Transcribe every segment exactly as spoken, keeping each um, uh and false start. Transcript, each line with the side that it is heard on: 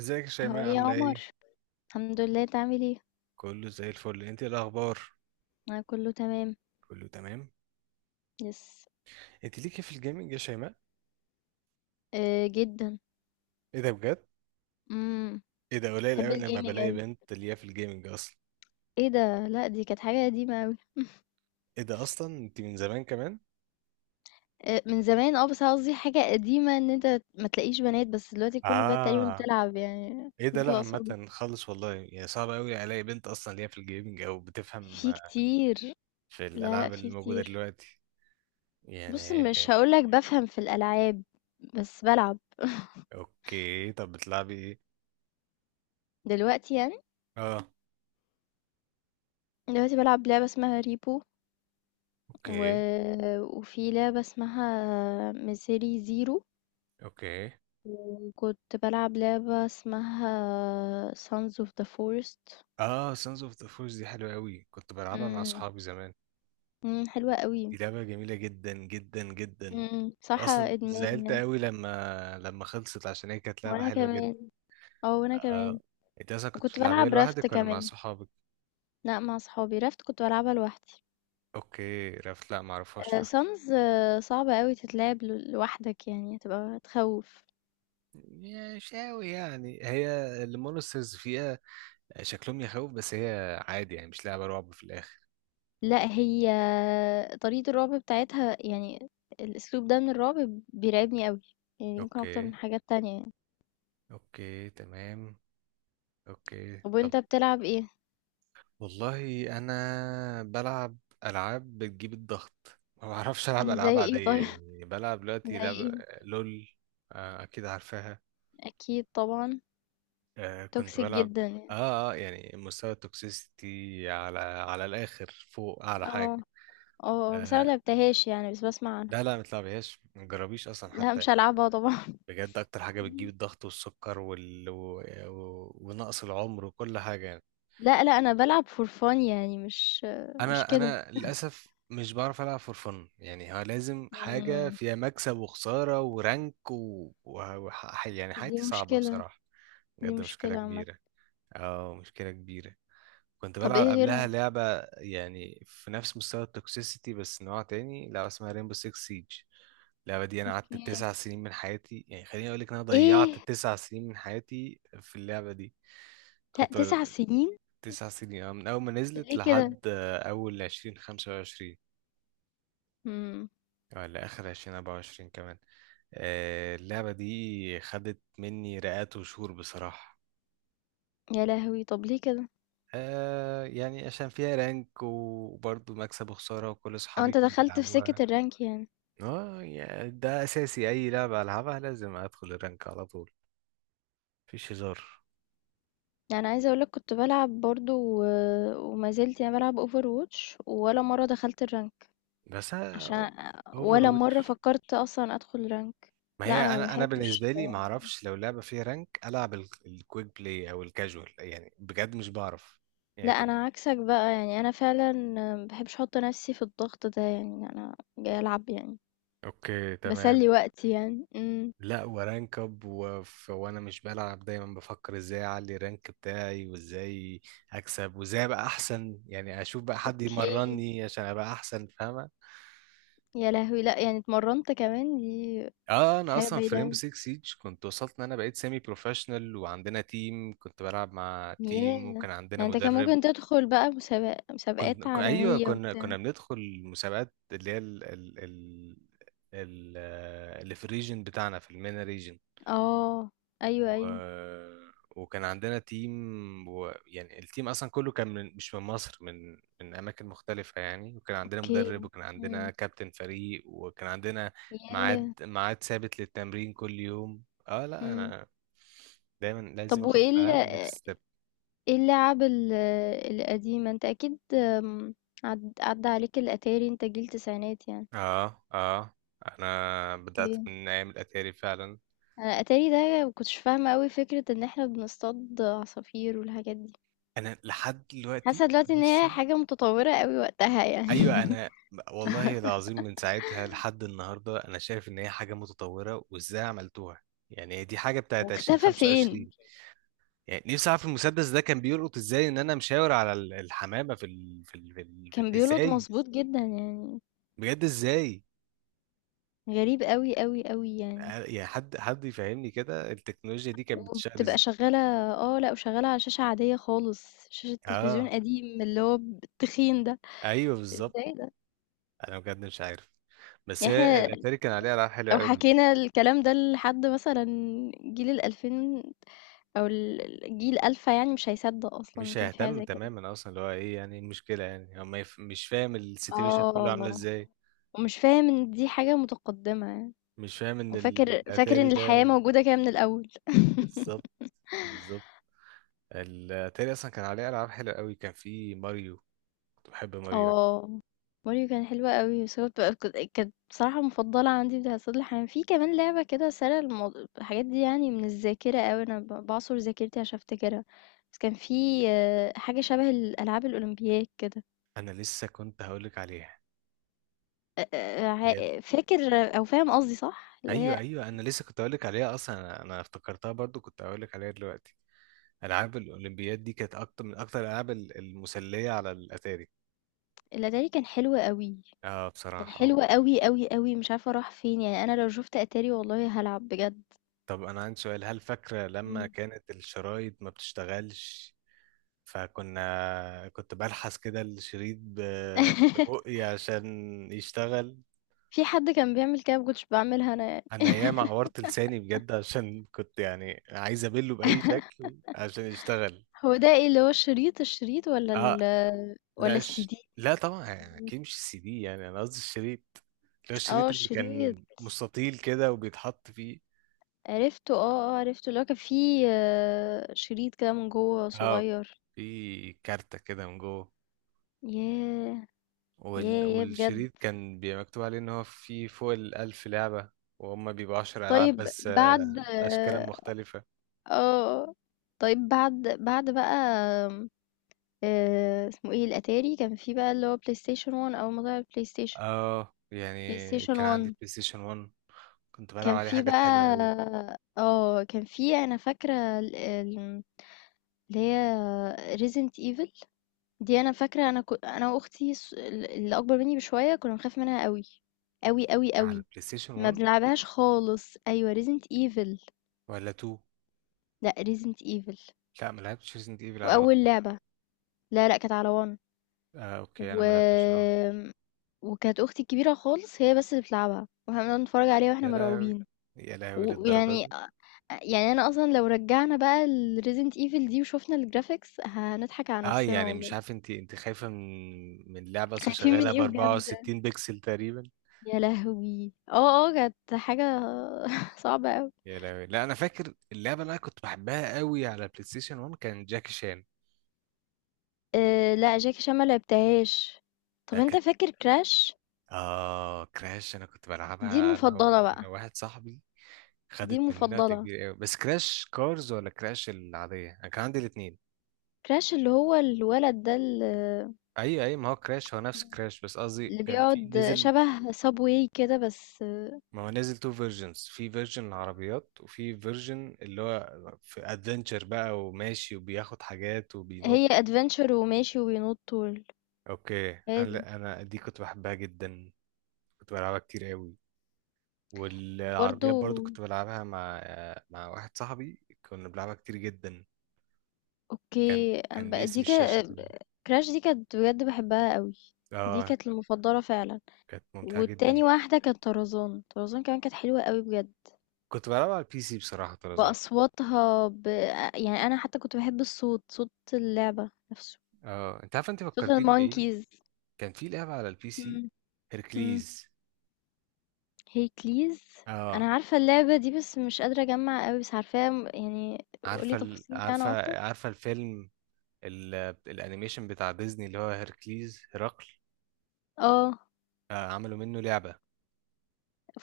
right: ازيك يا
left: هو
right: شيماء
left: إيه يا
right: عاملة
left: عمر؟
right: ايه؟
left: الحمد لله، انت عامل ايه؟
right: كله زي الفل، انت ايه الاخبار؟
left: انا كله تمام.
right: كله تمام.
left: يس.
right: انت ليكي في الجيمنج يا شيماء؟
left: آه، جدا.
right: ايه ده بجد؟
left: امم.
right: ايه ده قليل
left: بحب
right: قوي لما
left: الجيمنج
right: بلاقي
left: اوي.
right: بنت ليها في الجيمنج اصلا.
left: ايه ده؟ لا، دي كانت حاجه قديمه اوي.
right: ايه ده اصلا انت من زمان كمان؟
left: آه، من زمان. اه بس قصدي حاجه قديمه ان انت ما تلاقيش بنات، بس دلوقتي كل البنات تقريبا
right: اه.
left: بتلعب، يعني
right: ايه ده لا
left: نطلع صبح.
right: عامة خالص والله، يعني صعب قوي الاقي بنت اصلا ليها في الجيمنج او بتفهم
left: في كتير.
right: في
left: لا لا،
right: الالعاب اللي
left: في
right: موجودة
left: كتير.
right: دلوقتي.
left: بص،
right: يعني.
left: مش هقولك بفهم في الالعاب، بس بلعب.
right: اوكي طب بتلعبي ايه؟
left: دلوقتي يعني،
right: اه.
left: دلوقتي بلعب لعبة اسمها ريبو و...
right: اوكي.
left: وفي لعبة اسمها ميسيري زيرو،
right: اوكي.
left: وكنت بلعب لعبة اسمها Sons of the Forest.
right: اه، سانز اوف ذا فورس دي حلوة قوي، كنت بلعبها مع
left: امم.
right: صحابي زمان.
left: مم، حلوة قوي.
right: دي لعبة جميلة جدا جدا جدا.
left: مم، صراحة
right: اصلا
left: ادمان
right: زعلت
left: يعني.
right: قوي لما لما خلصت عشان هي كانت لعبة
left: وانا
right: حلوة جدا.
left: كمان. اه، وانا كمان.
right: آه. انت اصلا كنت
left: وكنت
right: بتلعبيها
left: بلعب رافت
right: لوحدك ولا مع
left: كمان.
right: صحابك؟
left: لا، مع صحابي. رافت كنت بلعبها لوحدي.
right: اوكي، رفت، لا معرفهاش
left: آه،
right: رفت.
left: سانز، آه، صعبة قوي تتلعب ل- لوحدك، يعني هتبقى تخوف.
right: مش قوي يعني، هي المونسترز فيها شكلهم يخوف، بس هي عادي يعني مش لعبة رعب في الاخر.
left: لا، هي طريقة الرعب بتاعتها، يعني الاسلوب ده من الرعب بيرعبني قوي، يعني ممكن اكتر
right: اوكي.
left: من حاجات تانية يعني.
right: اوكي تمام. اوكي
left: طب
right: طب.
left: وانت بتلعب ايه؟
right: والله انا بلعب العاب بتجيب الضغط، ما بعرفش العب
left: زي
right: العاب
left: ايه
right: عاديه،
left: طيب؟
right: يعني بلعب دلوقتي
left: زي
right: لعب.
left: إيه؟
right: لول. آه، اكيد عارفاها.
left: أكيد طبعًا.
right: آه، كنت
left: toxic
right: بلعب.
left: جدًا يعني.
right: اه اه، يعني مستوى التوكسيستي على على الاخر فوق اعلى حاجه.
left: آه، آه، بس أنا ما
right: آه،
left: لعبتهاش يعني، بس باسمع عنها.
right: لا لا ما تلعبهاش ما تجربيش اصلا
left: لأ،
right: حتى.
left: مش هالعبها طبعًا.
right: بجد اكتر حاجه بتجيب
left: إمم.
right: الضغط والسكر وال... و... و... ونقص العمر وكل حاجه.
left: لأ، لأ، أنا بالعب for fun يعني، مش مش
right: انا
left: كده.
right: انا للاسف مش بعرف العب فور فن، يعني هو لازم حاجه
left: إمم.
right: فيها مكسب وخساره ورانك و... و... وح... يعني
left: دي
right: حياتي صعبه
left: مشكلة.
right: بصراحه.
left: دي
right: بجد مشكله
left: مشكلة عامةً.
right: كبيره. اه، مشكله كبيره. كنت
left: طب
right: بلعب
left: إيه
right: قبلها
left: غيرها؟
right: لعبه يعني في نفس مستوى التوكسيسيتي بس نوع تاني، لعبه اسمها ريمبو سيكس سيج. اللعبه دي انا قعدت
left: أوكي.
right: تسع سنين من حياتي، يعني خليني اقول لك انا ضيعت
left: إيه!
right: تسع سنين من حياتي في اللعبه دي.
left: لأ،
right: كنت
left: تسع
right: بل...
left: سنين!
right: تسع سنين، اه، من أول ما نزلت
left: ليه كده؟
right: لحد آه، أول عشرين خمسة وعشرين
left: إمم.
right: ولا آخر عشرين أربعة وعشرين كمان. آه، اللعبة دي خدت مني رئات وشهور بصراحة.
left: يا لهوي! طب ليه كده؟
right: آه، يعني عشان فيها رانك وبرضه مكسب وخسارة وكل
left: آه،
right: أصحابي
left: أنت
right: كانوا
left: دخلت في
right: بيلعبوها.
left: سكة الرانك يعني.
right: اه يعني ده أساسي، أي لعبة ألعبها لازم أدخل الرانك على طول، مفيش هزار.
left: يعني عايزة أقول لك كنت بالعب برضه، و وما زلت يعني بالعب overwatch، ولا مرة دخلت الرانك.
right: بس
left: عشان
right: أوفر
left: ولا مرة
right: واتش.
left: فكرت أصلا أدخل رانك.
right: ما
left: لا،
right: هي
left: أنا ما
right: انا انا
left: بحبش.
right: بالنسبه لي ما اعرفش لو لعبه فيها رانك العب ال- الكويك بلاي او الكاجوال، يعني بجد مش بعرف. يعني
left: لا،
right: ك-
left: أنا عكسك بقى، يعني أنا فعلا ما بحبش أحط نفسي في الضغط ده، يعني أنا جاي ألعب يعني
right: اوكي تمام.
left: بسلي وقتي يعني. امم
right: لا ورانك اب وف- وانا مش بلعب، دايما بفكر ازاي اعلي الرانك بتاعي وازاي اكسب وازاي ابقى احسن، يعني اشوف بقى حد
left: اوكي.
right: يمرني عشان ابقى احسن، فاهمه.
left: يا لهوي، لا يعني اتمرنت كمان! دي
right: اه،
left: دي
right: انا
left: حاجة
right: اصلا في
left: بعيدة
right: ريمبو
left: أوي.
right: سيكس سيج كنت وصلت ان انا بقيت سيمي بروفيشنال، وعندنا تيم كنت بلعب مع
left: ياه
right: تيم وكان عندنا
left: يعني، انت كان
right: مدرب.
left: ممكن تدخل بقى مسابق...
right: كنت
left: مسابقات
right: ك- ايوه،
left: عالمية
right: كنا
left: وبتاع.
right: كنا بندخل المسابقات اللي هي ال... ال... ال... ال... آه، اللي في الريجن بتاعنا في المينا ريجن.
left: اه، ايوه ايوه.
right: و... وكان عندنا تيم و... يعني التيم اصلا كله كان من... مش من مصر، من من اماكن مختلفه يعني، وكان عندنا
left: اوكي.
right: مدرب وكان عندنا
left: امم.
right: كابتن فريق وكان عندنا
left: ياه.
right: ميعاد ميعاد ثابت للتمرين كل يوم. اه لا،
left: امم.
right: انا دايما لازم
left: طب
right: اخد الالعاب
left: وايه؟
right: نكست ستيب.
left: إيه اللعب ال القديمة؟ أنت أكيد، آمم، عد عدّى عليك الأتاري، أنت جيل تسعينات يعني.
right: اه اه، انا بدات
left: أوكي.
right: من ايام الاتاري فعلا.
left: أنا الأتاري ده ما كنتش فاهمة أوي فكرة إن إحنا بنصطاد عصافير والحاجات دي.
right: انا لحد دلوقتي
left: حاسة دلوقتي إن هي
right: نفسي.
left: حاجة متطورة أوي وقتها يعني.
right: ايوه، انا والله العظيم من ساعتها لحد النهارده انا شايف ان هي حاجه متطوره وازاي عملتوها، يعني هي دي حاجه
left: هو
right: بتاعت
left: اختفى فين؟
right: ألفين وخمسة وعشرين. يعني نفسي اعرف المسدس ده كان بيلقط ازاي ان انا مشاور على ال- الحمامه في ال... في ال... في ال... في
left: كان
right: ال...
left: بيولد
right: ازاي.
left: مضبوط جدًا يعني.
right: بجد ازاي.
left: غريب أوي، أوي، أوي يعني.
right: آه، يعني حد حد يفهمني كده التكنولوجيا دي كانت بتشتغل
left: وبتبقى
right: ازاي.
left: شغّالة. آه، لأ، وشغّالة على شاشة عادية خالص، شاشة تلفزيون
right: اه
left: قديم اللي هو ب التخين ده.
right: ايوه بالظبط.
left: إزاي ده؟
right: انا بجد مش عارف بس
left: يعني
right: هي
left: إحنا
right: الاتاري كان عليها العاب حلوه
left: لو
right: قوي.
left: حكينا الكلام ده لحد مثلًا جيل الألفين، أو ال الجيل ألفة، يعني مش هيصدّق أصلًا إن
right: مش
left: كان في حاجة
right: هيهتم
left: زي كده.
right: تماما اصلا، اللي هو ايه يعني، إيه المشكله، يعني هو ما يف... مش فاهم السيتويشن كله عامله
left: آه.
right: ازاي.
left: ومش فاهم إن دي حاجة متقدّمة يعني.
right: مش فاهم ان
left: وفاكر فاكر
right: الاتاري
left: إن الحياة
right: ده.
left: موجودة كده من الأول.
right: بالظبط. بالظبط. الاتاري اصلا كان عليه العاب حلوه قوي، كان في ماريو. كنت بحب ماريو أوي.
left: آه، ماريو كان حلو أوي، بس هو بتبقى، ك كانت بصراحة مفضلة عندي بتاعة صيد الحيوان. في كمان لعبة كده سارية المو. الحاجات دي يعني من الذاكرة أوي، أنا ب باعصر ذاكرتي عشان أفتكرها. بس كان في، آه، حاجة شبه الألعاب الأولمبياد كده.
right: انا لسه كنت هقولك عليها.
left: أ أ
right: بجد.
left: ع فاكر؟ أو فاهم قصدي، صح؟ اللي هي
right: ايوه ايوه، انا لسه كنت هقولك عليها اصلا، انا أنا افتكرتها برضو كنت هقولك عليها دلوقتي. العاب الاولمبياد دي كانت اكتر من اكتر الالعاب ال- المسليه على الاتاري.
left: الأتاري، كان حلو أوي.
right: اه
left: كان
right: بصراحه. آه.
left: حلو أوي، أوي، أوي، مش عارفة راح فين، يعني أنا لو شُفت أتاري والله هالعب بجد.
right: طب انا عندي سؤال، هل فاكره لما
left: إمم.
right: كانت الشرايط ما بتشتغلش؟ فكنا كنت بلحس كده الشريط ب- ببقي عشان يشتغل.
left: في حد كان بيعمل كده، ما كنتش باعملها أنا يعني.
right: انا ياما عورت لساني بجد عشان كنت يعني عايز ابله باي شكل عشان يشتغل.
left: هو ده إيه اللي هو الشريط، الشريط والّا ال
right: اه
left: والّا
right: لا، ش...
left: الCD؟
right: لا طبعا، يعني
left: الCD.
right: اكيد مش السي دي، يعني انا قصدي الشريط اللي هو
left: آه،
right: الشريط اللي
left: الشريط.
right: كان مستطيل كده وبيتحط فيه.
left: عرفته، آه، آه عرفته، اللي هو كان فيه، آه، شريط كده من جوّه
right: اه،
left: صغيّر.
right: في كارتة كده من جوه.
left: ياه! ياه،
right: وال...
left: ياه، بجد.
right: والشريط كان بيبقى مكتوب عليه ان هو فيه فوق الألف لعبة، وهم بيبقوا عشر ألعاب
left: طيب
right: بس، آه،
left: بعد.
right: أشكال مختلفة.
left: اه، طيب بعد بعد بقى، آه، اسمه ايه الاتاري، كان في بقى اللي هو بلاي ستيشن ون اول ما طلع البلاي ستيشن.
right: اه
left: بلاي
right: يعني
left: ستيشن
right: كان
left: ون.
right: عندي بلاي ستيشن وان، كنت بلعب
left: كان
right: عليه
left: في
right: حاجات حلوة
left: بقى،
right: قوي.
left: اه كان في، انا فاكره ال- ال- اللي هي ريزنت ايفل. دي انا فاكره، انا كنت انا واختي، الص- ال- اللي اكبر مني بشويه، كنا بنخاف منها قوي، قوي قوي
right: على
left: قوي.
right: البلاي ستيشن
left: ما
right: وان؟
left: بنلعبهاش خالص، ايوه ريزنت ايفل.
right: ولا اتنين؟
left: لا، ريزنت ايفل.
right: لا ما لعبتش ريزنت ايفل على وان.
left: واول لعبه، لا لا، كانت على ون.
right: آه اوكي، انا
left: و...
right: ما لعبتش على وان.
left: وكانت اختي الكبيره خالص هي بس اللي بتلعبها، واحنا بنقعد نتفرج عليها واحنا
right: يا لهوي
left: مرعوبين.
right: يا لهوي، للدرجة
left: ويعني
right: دي؟
left: يعني انا اصلا لو رجعنا بقى الريزنت ايفل دي وشوفنا الجرافيكس، هنضحك على
right: اه،
left: نفسنا
right: يعني مش
left: والله.
right: عارف انت انت خايفة من من لعبة اصلا
left: خايفين من
right: شغالة ب
left: ايه بجد؟
right: أربعة وستين بكسل تقريبا.
left: يا لهوي، اه اه كانت حاجه صعبه قوي.
right: يا لهوي. لا انا فاكر اللعبه اللي انا كنت بحبها قوي على بلاي ستيشن وان كان جاكي شان.
left: أه، لا، جاكي شان ما لعبتهاش. طب
right: ده
left: انت
right: كانت.
left: فاكر كراش؟
right: اه، كراش انا كنت
left: دي
right: بلعبها انا و...
left: المفضله
right: انا
left: بقى.
right: واحد صاحبي.
left: دي
right: خدت مننا وقت
left: المفضله.
right: كبير قوي، بس كراش كارز ولا كراش العاديه؟ انا كان عندي الاثنين.
left: كراش، اللي هو الولد ده، اللي
right: اي اي، ما هو كراش هو نفس كراش، بس قصدي
left: اللي
right: كان في
left: بيقعد
right: نزل.
left: شبه سابواي كده، بس
right: ما هو نزل تو فيرجنز، في فيرجن العربيات وفي فيرجن اللي هو في ادفنتشر بقى وماشي وبياخد حاجات وبينط.
left: هي ادفنتشر وماشي وبينط طول.
right: اوكي.
left: هي
right: انا
left: دي.
right: لا، انا دي كنت بحبها جدا، كنت بلعبها كتير قوي.
left: برضه.
right: والعربيات برضو كنت بلعبها مع مع واحد صاحبي، كنا بنلعبها كتير جدا. كان
left: اوكي. أم
right: كان
left: بقى-
right: باسم
left: دي
right: الشاشة
left: كده.
right: كده.
left: كراش دي كانت بجد بحبها قوي. دي
right: اه،
left: كانت المفضلة فعلا.
right: كانت ممتعة جدا.
left: والتاني واحدة كانت طرزان، طرزان كمان كانت حلوة قوي بجد،
right: كنت بلعبها على البي سي بصراحة طرزان.
left: بأصواتها ب... يعني أنا حتى كنت بحب الصوت، صوت اللعبة نفسه.
right: اه انت عارف انت
left: صوت
right: فكرتيني بإيه،
left: المونكيز.
right: كان في لعبة على البي سي،
left: مم. مم.
right: هيركليز.
left: هي كليز. انا
right: اه
left: عارفه اللعبه دي، بس مش قادره اجمع قوي، بس عارفاها. م- يعني
right: عارفة
left: قولي
right: ال...
left: تفاصيل عنها اكتر.
right: عارفة عارفة الفيلم ال... الانيميشن بتاع ديزني اللي هو هيركليز، هرقل.
left: اه،
right: آه، عملوا منه لعبة.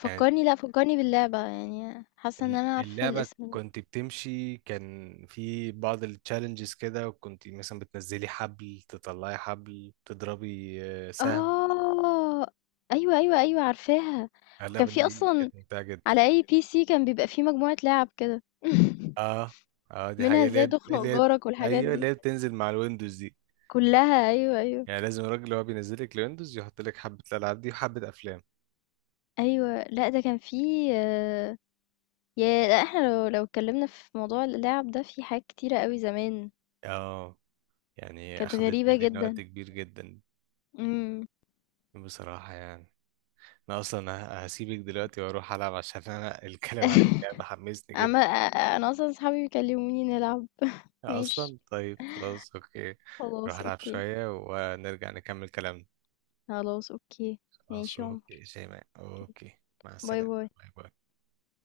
right: كانت
left: لا فكرني باللعبه، يعني حاسه ان انا عارفه
right: اللعبة
left: الاسم.
right: كنت بتمشي، كان في بعض التشالنجز كده، كنت مثلا بتنزلي حبل، تطلعي حبل، تضربي آه، سهم.
left: اه، ايوه ايوه ايوه، عارفاها. وكان
right: اللعبة
left: في
right: دي
left: اصلا
right: كانت ممتعة جدا.
left: على اي بي سي كان بيبقى في مجموعه لعب كده.
right: اه اه، دي
left: منها
right: حقيقة اللي هي
left: ازاي
right: اللي
left: تخنق
right: هي
left: جارك والحاجات
right: ايوه اللي
left: دي
right: هي بتنزل مع الويندوز دي،
left: كلها. ايوه، ايوه
right: يعني لازم الراجل اللي هو بينزلك الويندوز يحط لك حبة الألعاب دي وحبة أفلام.
left: ايوه. لا، ده كان في، آه. يا لا احنا لو لو اتكلمنا في موضوع اللعب ده، في حاجات كتيره قوي زمان.
right: اه يعني
left: كانت
right: أخدت
left: غريبة
right: مننا
left: جدًا.
right: وقت كبير جدا
left: إمم.
right: بصراحة. يعني أنا أصلا ه- هسيبك دلوقتي وأروح ألعب عشان أنا الكلام عن اللعبة حمسني
left: عم،
right: جدا.
left: أنا أصلًا صحابي بيكلموني نلعب. ماشي.
right: اصلا طيب، خلاص اوكي، نروح
left: خلاص
right: العب
left: أوكي.
right: شوية ونرجع نكمل كلامنا.
left: خلاص أوكي.
right: خلاص
left: ماشي يا عمر.
right: اوكي شيماء اوكي. مع
left: باي،
right: السلامة.
left: باي.
right: باي باي.